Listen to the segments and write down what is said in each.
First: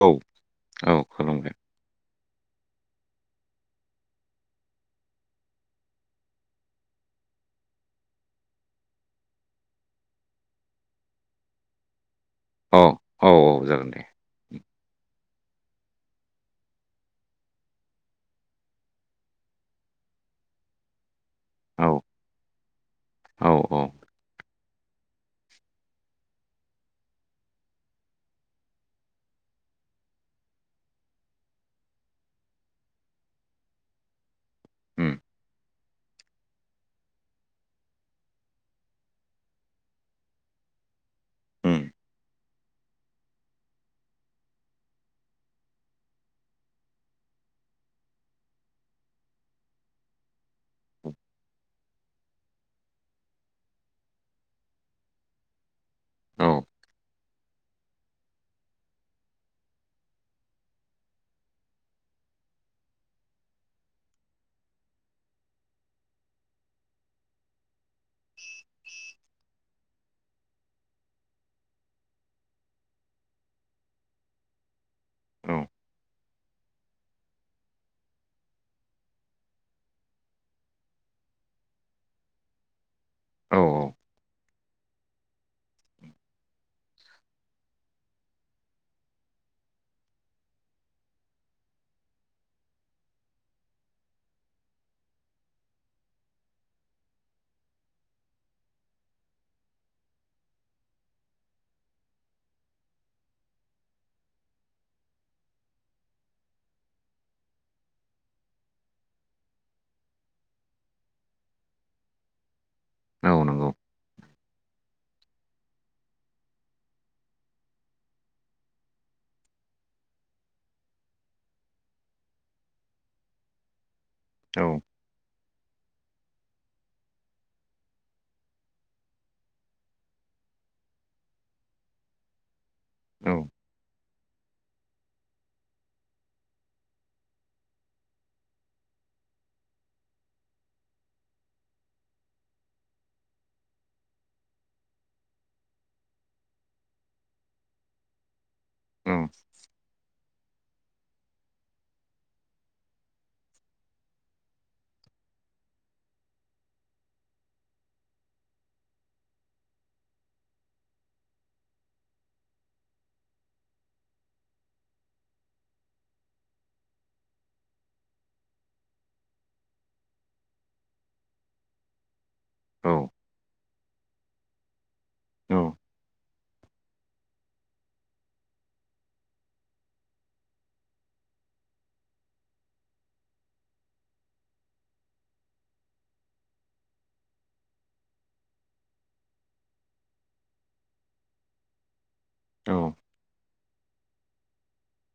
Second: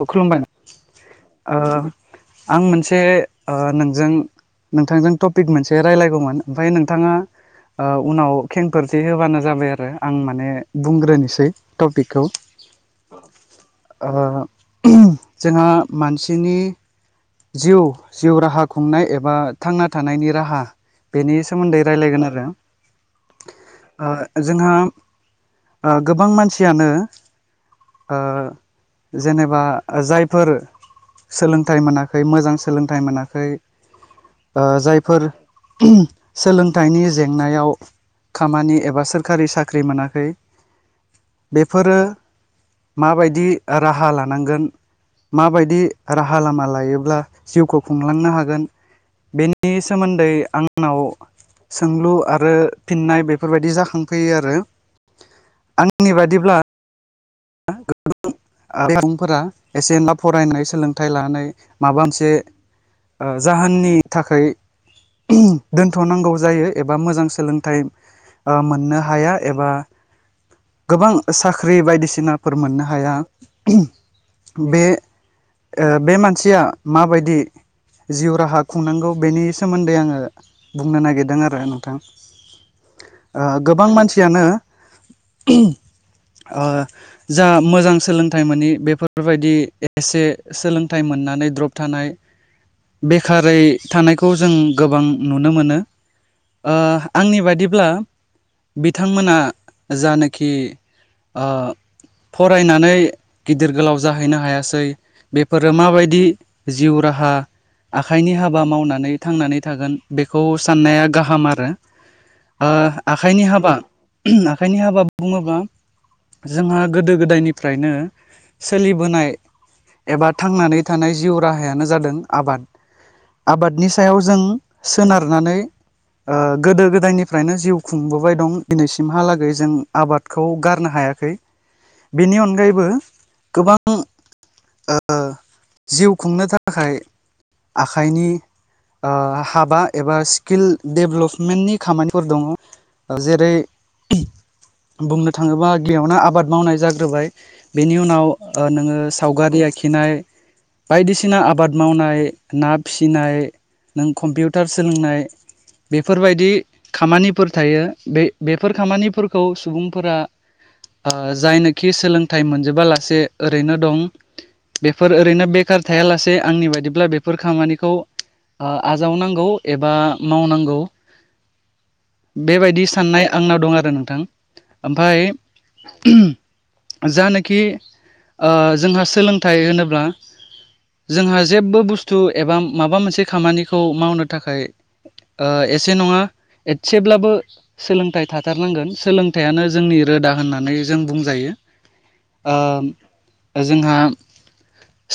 औ खुलुमबाय औ खुलुमबाय ओ आं मोनसे ओ नोंजों नोंथांजों टपिक मोनसे रायलायगौमोन ओमफाय नोंथाङा ओ उनाव खेंफोरथि होबानो जाबाय आरो आं माने बुंग्रोनोसै टपिक औ औ औ जागोन दे ओ उम। जोंहा मानसिनि जिउ जिउ राहा खुंनाय एबा थांना थानायनि राहा बेनि सोमोन्दै औ रायलायगोन आरो औ औ ओ जोंहा ओ गोबां मानसियानो ओ जेनेबा जायफोर सोलोंथाइ मोना खै मोजां सोलोंथाइ मोनाखै ओ उम जायफोर सोलोंथाइनि जेंनायाव खामानि एबा सोरखारि साख्रि मोनाखै उम बेफोरो माबायदि राहा लानांगोन माबायदि राहा लामा लायो ब्ला जिउखौ खुंलांनो हागोन बेनि सोमोन्दै आंनाव सोंलु आरो फिन्नाय बेफोरबायदि जाखांफैयो आरो। आंनि औ बादिब्ला गोबां सुबुंफोरा एसे एनला फरायनाय सोलोंथाइ लानाय माबा मोनसे ओ जाहोननि थाखै दोनथ'नांगौ जायो एबा मोजां सोलोंथाइ ओ मोननो हाया एबा गोबां साख्रि बायदिसिनाफोर मोननो हाया बे औ ओ बे मानसिया माबायदि जिउ राहा खुंनांगौ बेनि सोमोन्दै आङो बुंनो नागिरदों आरो नोंथां। ओ औ गोबां मानसियानो ओ जा मोजां सोलोंथाइ मोनि बेफोरबायदि एसे सोलोंथाइ मोन नानै द्रप थानाय बेखारै थानायखौ जों गोबां नुनो मोनो। ओ आंनि बादिब्ला बिथांमोना जानोखि ओ फरायनानै गिदिर गोलाव जाहैनो हायासै बेफोरो माबायदि जिउ राहा आखाइनि हाबा मावनानै थांनानै थागोन बेखौ साननाया गाहाम आरो। ओ औ औ आखाइनि नंगौ हाबा आखाइनि हाबा बुङोबा जोंहा गोदो गोदायनिफ्रायनो सोलिबोनाय एबा थांनानै थानाय जिउ राहायानो जादों आबाद आबादनि सायाव जों औ औ सोनारनानै ओ गोदो गोदायनिफ्रायनो जिउ खुंबोबाय दं दिनैसिमहालागै जों आबादखौ गारनो हाया। खै बिनि अनगायै बो औ गोबां ओ जिउ खुंनो थाखाय आखाइनि ओ हाबा एबा स्किल डेभलपमेन्टनि खामानिफोर दङ जेरै बुंनो थाङोबा गियावनो आबाद मावनाय जाग्रोबाय बेनि उनाव ओ नोङो सावगारि आखिनाय बायदिसिना आबाद मावनाय ना फिसिनाय नों कम्पिउटार सोलोंनाय बेफोरबायदि खामानिफोर थायो बे बेफोर खामानिफोरखौ सुबुंफोरा ओ जायनोखि सोलोंथाइ मोनजोबालासे ओरैनो दं बेफोर ओरैनो बे खार थायालासे आंनि बायदिब्ला बेफोर खामानिखौ ओ आजावनांगौ एबा मावनांगौ। बेबायदि औ साननाय आंनाव दं आरो नोंथां। ओमफाय जानोखि ओ जोंहा सोलोंथाइ होनोब्ला जोंहा जेबो बुस्थु एबा माबा मोनसे खामानिखौ मावनो थाखाय ओ एसे नङा एसेब्लाबो सोलोंथाइ थाथारनांगोन सोलोंथाइयानो जोंनि रोदा होननानै जों बुंजायो [inaudible] ओ जोंहा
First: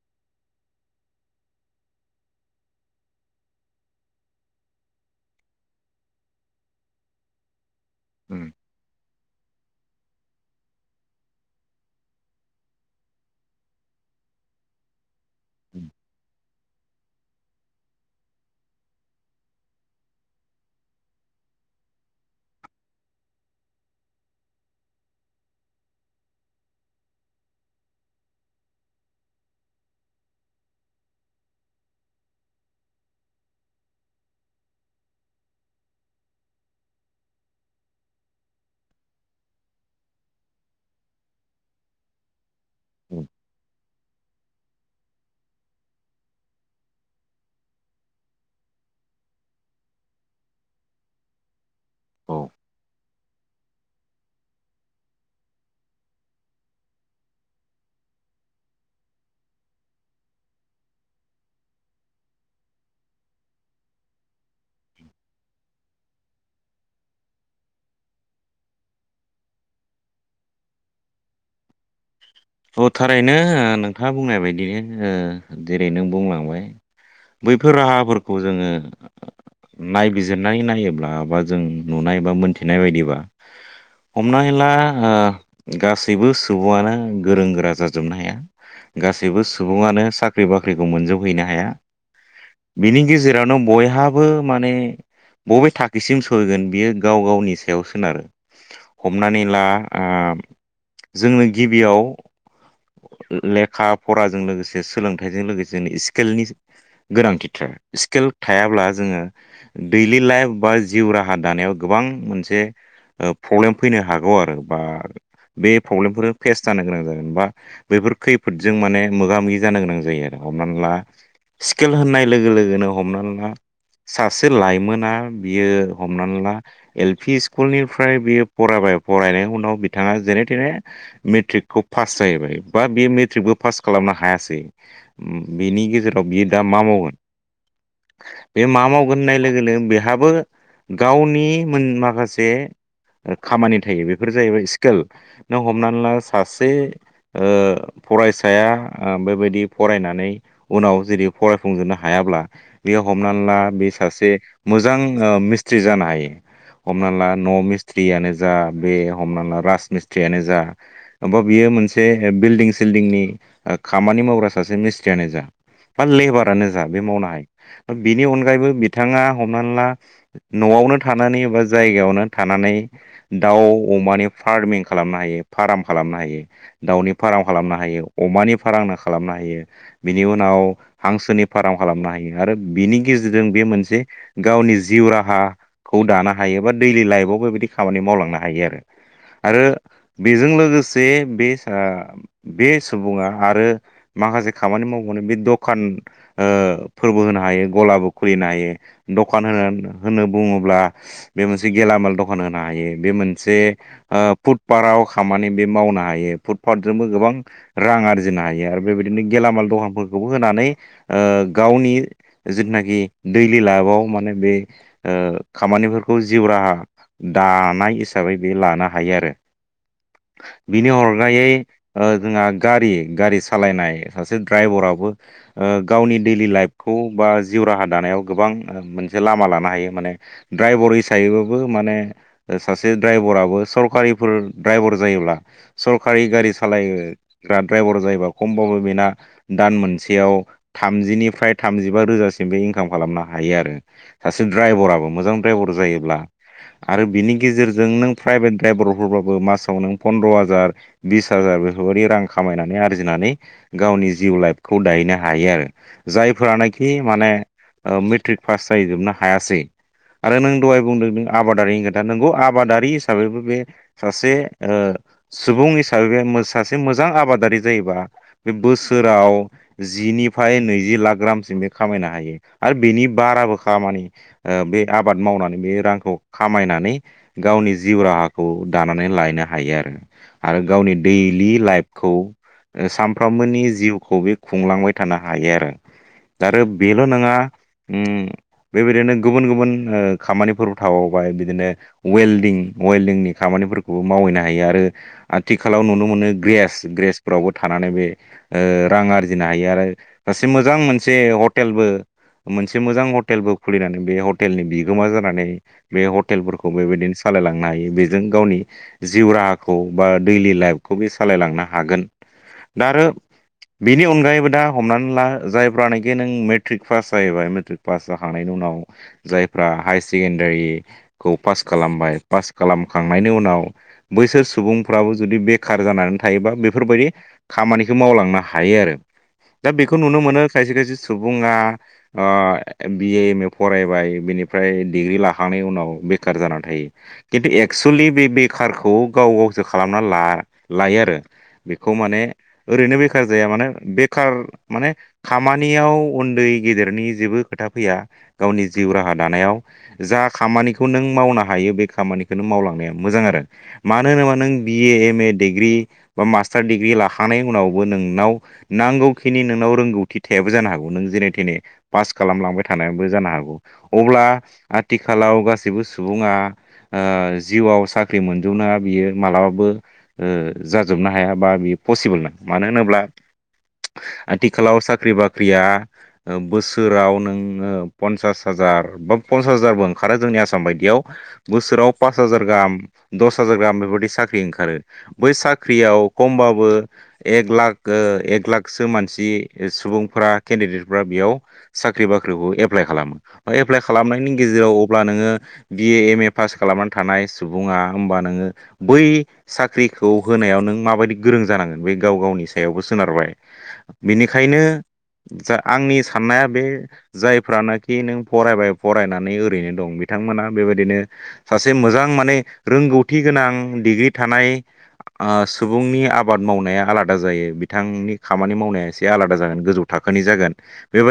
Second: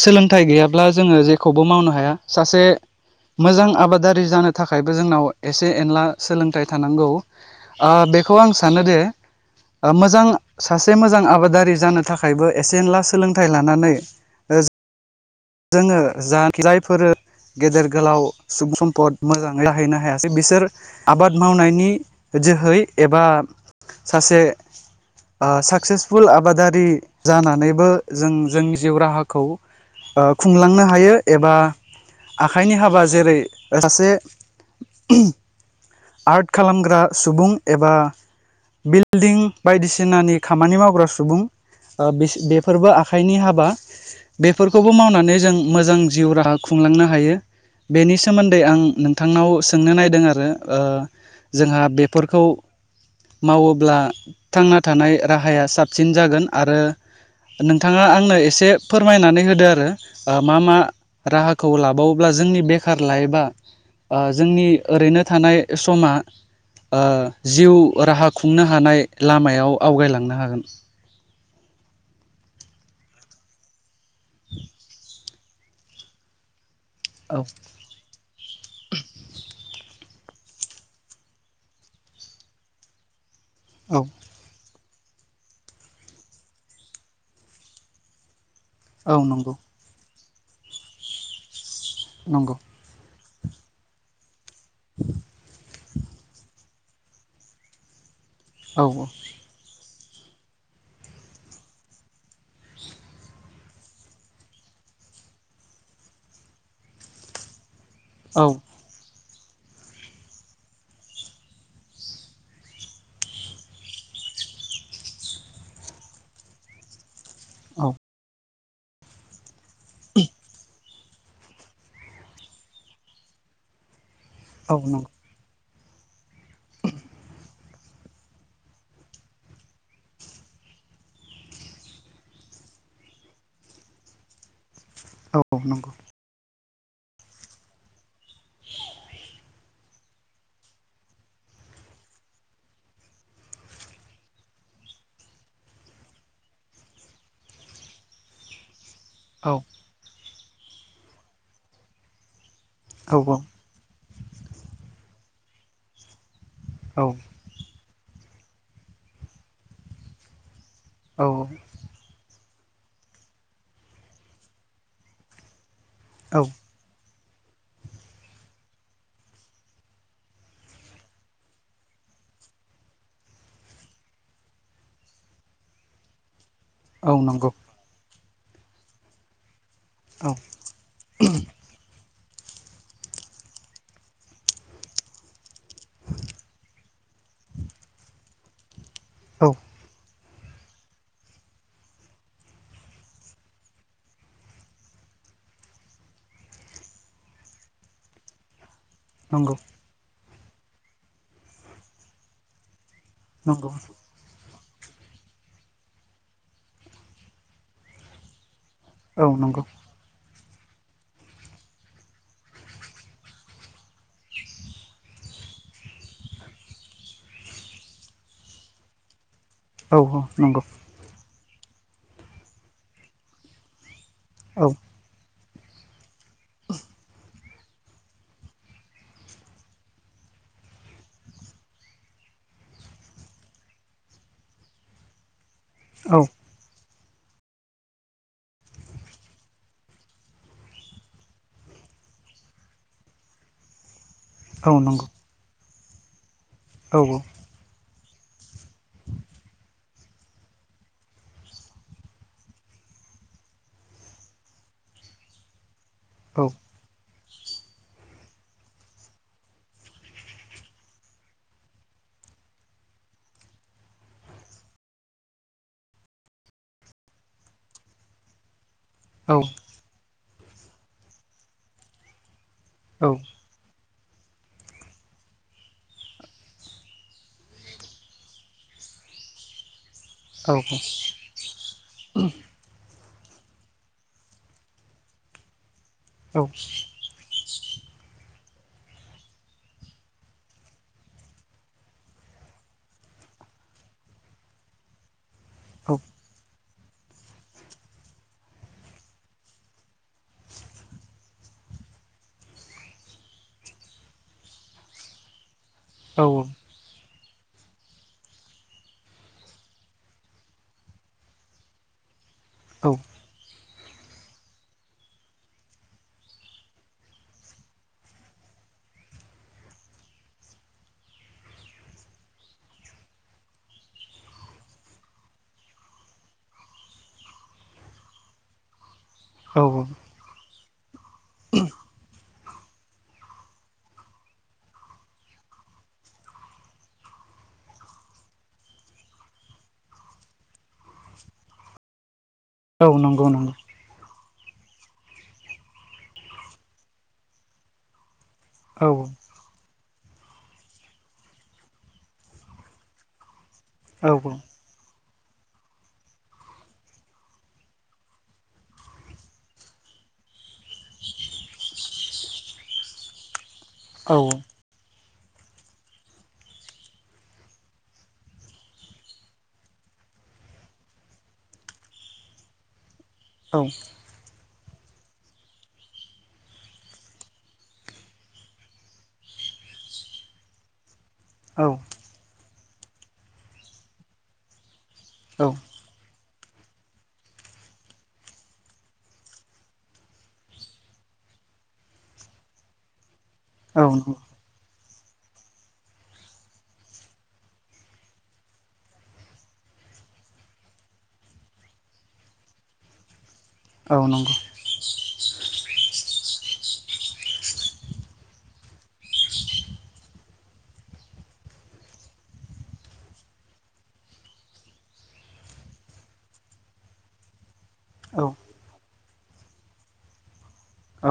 सोलोंथाइ गैयाब्ला जोङो जेखौबो मावनो हाया सासे मोजां आबादारि जानो थाखायबो जोंनाव एसे एनला सोलोंथाइ थानांगौ ओ बेखौ उम आं सानोदि ओ मोजां सासे मोजां आबादारि जानो थाखायबो एसे एनला सोलोंथाइ लानानै ओ जो उम जोङो जाहाकि जायफोरो गेदेर गोलाव सुबुं सम्पद मोजाङै जाहैनो हायासै बिसोर आबाद मावनायनि जोहै एबा सासे ओ साक्सेसफुल आबादारि जानानैबो जों जोंनि जिउ राहाखौ ओ खुंलांनो हायो एबा आखाइनि हाबा जेरै सासे आर्ट खालामग्रा सुबुं एबा बिल्डिं बायदिसिनानि खामानि मावग्रा सुबुं ओ बिसि बे फोरबो उम आखाइनि हाबा बेफोरखौबो मावनानै जों मोजां जिउ राहा खुंलांनो हायो बेनि सोमोन्दै आं नोंथांनाव सोंनो नायदों आरो ओ जोंहा औ बेफोरखौ मावोब्ला थांना थानाय राहाया साबसिन जागोन आरो नोंथाङा आंनो एसे फोरमायनानै होदो आरो ओ मा मा राहाखौ लाबावोब्ला जोंनि बेखार लाइफआ ओ जोंनि ओरैनो थानाय समा ओ जिउ राहा खुंनो हानाय लामायाव आवगायलांनो हागोन औ थारैनो नोंथाङा बुंनाय बायदिनो ओ जेरै नों बुंलांबाय औ बैफोर राहाफोरखौ जोङो नायबिजिरनानै नायोब्ला बा जों नुनाय बा मोनथिनाय बायदिबा औ हमनानै ला ओ गासैबो सुबुङानो गोरों गोरा जाजोबनो हाया औ गासैबो नंगौ सुबुङानो साख्रि ख्रि बाख्रिखौ मोनजोबहैनो हाया नंगौ बिनि गेजेरावनो बयहाबो माने बबे थाखोसिम सहैगोन बियो गाव गावनि सायाव सोनारो औ हमनानै ला ओ जोंनो गिबियाव लेखा फराजों लोगोसे सोलोंथाइजों लोगोसे स्केलनि गोनांथिथार स्केल औ थायाब्ला जोङो दैलि लाइफ बा जिउ राहा दानायाव गोबां मोनसे ओ प्रब्लेम फैनो हागौ आरो बा बे फब्लेमफोर फेस जानो गोनां जागोन बा औ बैफोर खैफोदजों माने मोगा मोगि जानो गोनां जायो आरो हमनानै ला स्केल होननाय लोगो लोगोनो हमनानै ला सासे औ नंगौ लाइमोना बियो हमनानै ला एल पि स्कुलनिफ्राय बियो फरायबाय फरायनायनि उनाव बिथाङा जेने थेने मेट्रिकखौ पास जाहैबाय बा बेयो मेट्रिकबो पास खालामनो हायासै औ बेनि नंगौ गेजेराव बियो दा मा मावगोन बे मा मावगोन होननाय लोगो लोगो बेहाबो गावनि मोन माखासे खामानि थायो बेफोर जाहैबाय स्केल नों हमनानै ला सासे ओ फरायसाया औ बेबायदि फरायनानै उनाव जेदि फरायफुंजोबनो हायाब्ला बेयो औ हमनानै ला बे सासे मोजां ओ मिस्थ्रि जानो हायो। हमनाला न' मि स्थ्रियानो जा बे हमना ला राज मिस्थ्रियानो जा औ अबावबा बियो मोनसे बिल्डिं सिल्डिंनि ओ खामानि मावग्रा सासे मिस्थ्रियानो जा बा औ लेबारानो जा बे मावनो हायो। बेनि अनगायैबो बिथाङा हमनानै ला न'आवनो थानानै बा जायगायावनो था नानै दाउ अमानि फार्मिं खालामनो हायो फाराम खालामनो हायो। दाउनि औ फाराम नंगौ खालामनो हायो। अमानि फारां खालामनो हायो। बिनि औ उनाव हांसोनि फार्म खालामनो हायो। आरो बिनि गेजेरजों बे मोनसे गावनि जिउ राहाखौ दानो हायो। बा दैलि लाइबाव बो बिदि खामानि मावलांनो हायो आरो। आरो बेजों लोगोसे बे सा बे सुबुङा आरो माखासे खामानि माव बावनो बे द'खान ओ फोरबो होनो हायो ग'लाबो खुलिनो हायो। द'खान नंगौ होना होनो बुङोब्ला बे मोनसे गेलामाल द'खान होनो हायो। बे मोनसे नंगौ ओ फुट पाराव खामानि बे मावनो हायो फुटपाटजोंबो गोबां रां आरजिनो हायो आरो बेबायदिनो औ नंगौ गेलामाल द'खानफोरखौबो होनानै ओ गावनि जिथुनाखि दैलि लाइबाव माने बे ओ ओ खामानिफोरखौ जिउ राहा दानाय हिसाबै बे लानो हायो आरो। औ नंगौ बिनि अरगायै ओ जोङा गारि गारि सालायनाय सासे औ ड्राइबराबो ओ गावनि दैलि लाइफखौ बा जिउ राहा दानायाव गोबां ओ मोनसे लामा लानो हायो। माने ड्राइबर हिसायैबाबो माने ओ सासे ड्राइबराबो सरकारि फोर ड्राइबर जायोब्ला औ सरकारि गारि सालायो। [unintelligible] ड्राइबर जायोबा खमबाबो बेना दान मोनसेयाव थामजिनिफ्राय थामजिबा रोजा सिमबो इंकाम खालामनो हायो आरो। सासे औ नंगौ ड्राइबराबो मोजां ड्राइबर जायोब्ला औ आरो बिनि गेजेरजों नों प्राइभेट ड्राइबर ब्रबाबो मासाव नों फन्द्र हाजार बिस हाजार बेफोरबायदि रां खामायनानै आरजिनानै गाव नि जिउ लाइफखौ दाहैनो हायो आरो। औ जायफोरानाखि माने ओ मेट्रिक पास जाहैजोबनो हायासै आरो नों दहाय बुंदों नों आबादारिनि खोथा नोंगौ आबादारि हिसाबैबो बे सासे ओ सुबुं हिसाबै बे मो सासे मोजां आबादारि जायोबा बे बो सोराव औ जिनिफ्राय नैजि लाख रामसिम बे खामायनो हायो। आरो बिनि बाराबो खामानि ओ बे आबाद मावनानै बे रांखौ खामायनानै गावनि जिउ राहाखौ दानानै लायनो हायो आरो आरो गावनि दैलि लाइफखौ ओ साम फ्रामबोनि जिउखौ बे खुंलांबाय थानो हायो आरो। दा आरो बेबो नोङा उम बेबायदिनो गुबुन गुबुन ओ खामानिफोरबो थाबावबाय बिदिनो वेल्डिं वेल्डिंनि खामानिफोरखौबो मावहैनो हायो आरो आथिखालाव नुनो मोनो ग्रेस ग्रेसफोरावबो थानानै बे ओ रां आरजिनो हायो आरो सासे मोजां मोनसे हटेलबो मोनसे मोजां हटेलबो खुलिनानै बे हटेलनि बिगोमा जानानै बे हटेलफोरखौ बिदिनो सालायलांनो हायो। बे जों गावनि जिउ राहाखौ बा दैलि लाइफखौ बे सालायलांनो हागोन। दा आरो बेनि अनगायैबो दा हमनानैला जायफ्रानोखि नों मेट्रिक पास जाहैबाय मेट्रिक पास जाखांनायनि उ नाव जायफ्रा हाइ सेकेण्डारिखौ पास खालामबाय पास खालाम खांनायनि उनाव बैसोर सुबुंफ्राबो जुदि बेखार जानानै थायोबा बेफोरबायदि खामानि खो मावलांनो हायो आरो। औ दा बेखौ नुनो मोनो खायसे खायसे सुबुङा ओ बिए एम ए फरायबाय बिनिफ्राय डिग्रि लाखांनायनि उनाव बेखार जानानै थायो। किन्थु एक सुलि बे बेखारखौ गाव गावसो खालामना ला-लायो आरो बेखौ माने औ ओरैनो बेखार नंगौ जाया नंगौ मानो बे खार माने खामानियाव उन्दै गेदेरनि जेबो खोथा फैया गावनि औ जिउ राहा दानायाव जा खामानिखौ नों मावनो हायो बे खामानिखौ मावलांनायाव मोजां आरो मानो औ होनोबा नों B A M A degree बा मास्तार दिग्री लाखांनाय उनाबो नोंनाव नांगौखिनि नोंनाव रोंगौथि था बो जानो हागौ नों जेने तेने पास खालामलांनाय बो जानो हागौ अब्ला आं आथिखालाव गासैबो सुबुङा ओ जिउआव साख्रि मोनजोबनाया बियो मालाबाबो जाजोबनो हाया बा बियो पसिबोलना मानो होनोब्ला औ आथिखालाव साख्रि बाख्रिया बोसोराव नोङो पन्सास हाजार बा पन्सास हाजारबो ओंखारो जोंनि आसाम बायदियाव औ बोसोराव पास हाजार गाहाम दस हाजार गाहाम बेबायदि साख्रि ओंखारो बै औ साख्रियाव कमबाबो एक लाख एक लाखसो मानसि सुबुंफोरा केन्दिदेटफ्रा यियाव साख्रि बाख्रिखौ एप्लाइ खालामो एप्लाइ औ नंगौ खालामनायनि गेजेराव अब्ला नोङो बि ए एम ए पास खालामनानै थानाय सुबुङा होमबा नोङो बै साख्रिखौ होनायाव नों माबायदि गोरोब गोरों जानांगोन बे गाव गावनि सायावबो सोनारबाय औ नंगौ बेनिखायनो जा आंनि साननाया बे जायफ्रानोखि नों फरायबाय फरायनानै ओरैनो दं बिथांमोना बेबायदिनो सासे मोजां माने रोंगौथि गोनां डिग्रि थानाय आ सुबुंनि आबाद मावनाया आलादा जायो बि बिथांनि औ खामानि मावनाया एसे आलादा जागोन गोजौ थाखोनि जागोन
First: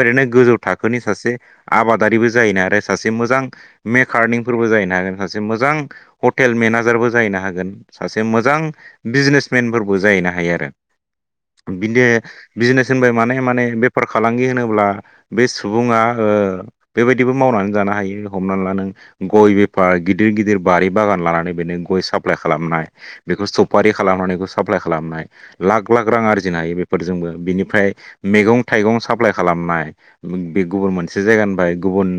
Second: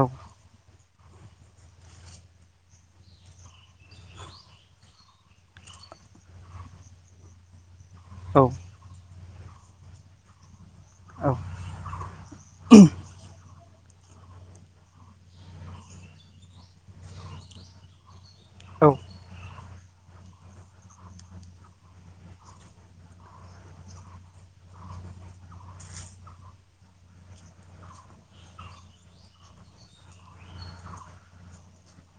औ गोजौ था फोरनि सासे आबादारिबो जायैनो आरो सासे मोजां मेकारनिंफोरबो जायोना नायनानै सासे मोजां हटेल मेनाजारबो जाहैनो हागोन सासे औ मोजां बिजिनेस प्लेन फोरखौ जाहैनो हायो आरो औ बिदि बिजनेस होनबाय माने माने बेफार फालांगि होनोब्ला बे सुबुङा ओ बेबायाददिबो मावनानै जानो हायो हमनानै ला औ नों गय बे फार गिदिर गिदिर बारि बागान लानानै बेदिनो गय साप्लाइ खालामनाय बेखौ सफारि खालामनानै बेखौ साप्लाइ खालामनाइ लाग लाग रां आरजिनो हायो बे फोरजोंबो बिनिपाइ मैंगं थाइंगं साप्लाइ खालामनाय [unintelligible] बे गुबुन मोनसे जायगाानिफ्राय गुबुन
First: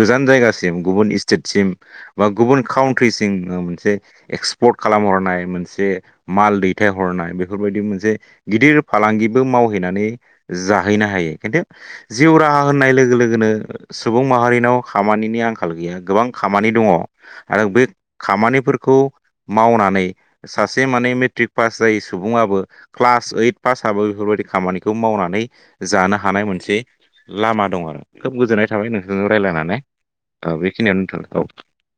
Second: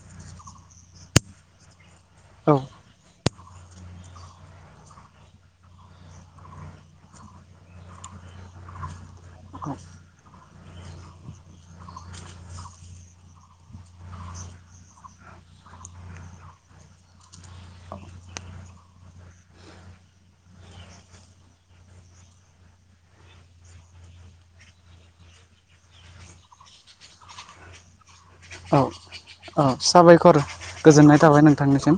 गोजान जायगासिम गुबुन स्टेटसिम बा गुबुन काउन्ट्रिसि मोनसे एक्सपर्ट खालामहरनाय मोनसे माल दै हरनाय बेफोरबायदि मोनसे गिदिर फालांगिबो मावहैनानै जाहैनो हायो खिन्थु जिउ राहा होननाय लोगो लोगोनो सुबुं माहारिनाव खामानिनि आंखाल गैया गोबां खामानि दङ आरो बे खामानिफोरखौ मावनानै सासे माने मे ट्रिक पास जायै सुबुङाबो क्लास ओइट पासाबो बेफोरबायदि खामानिखौ मावनानै जानो हानाय मोनसे लामा दं आरो खोब गोजोननाय औ थाबाय नोंथांजों रायजलायनानै ओ बेखिनियावनो दोनथ'बाय। बाय नोंथांनिसिम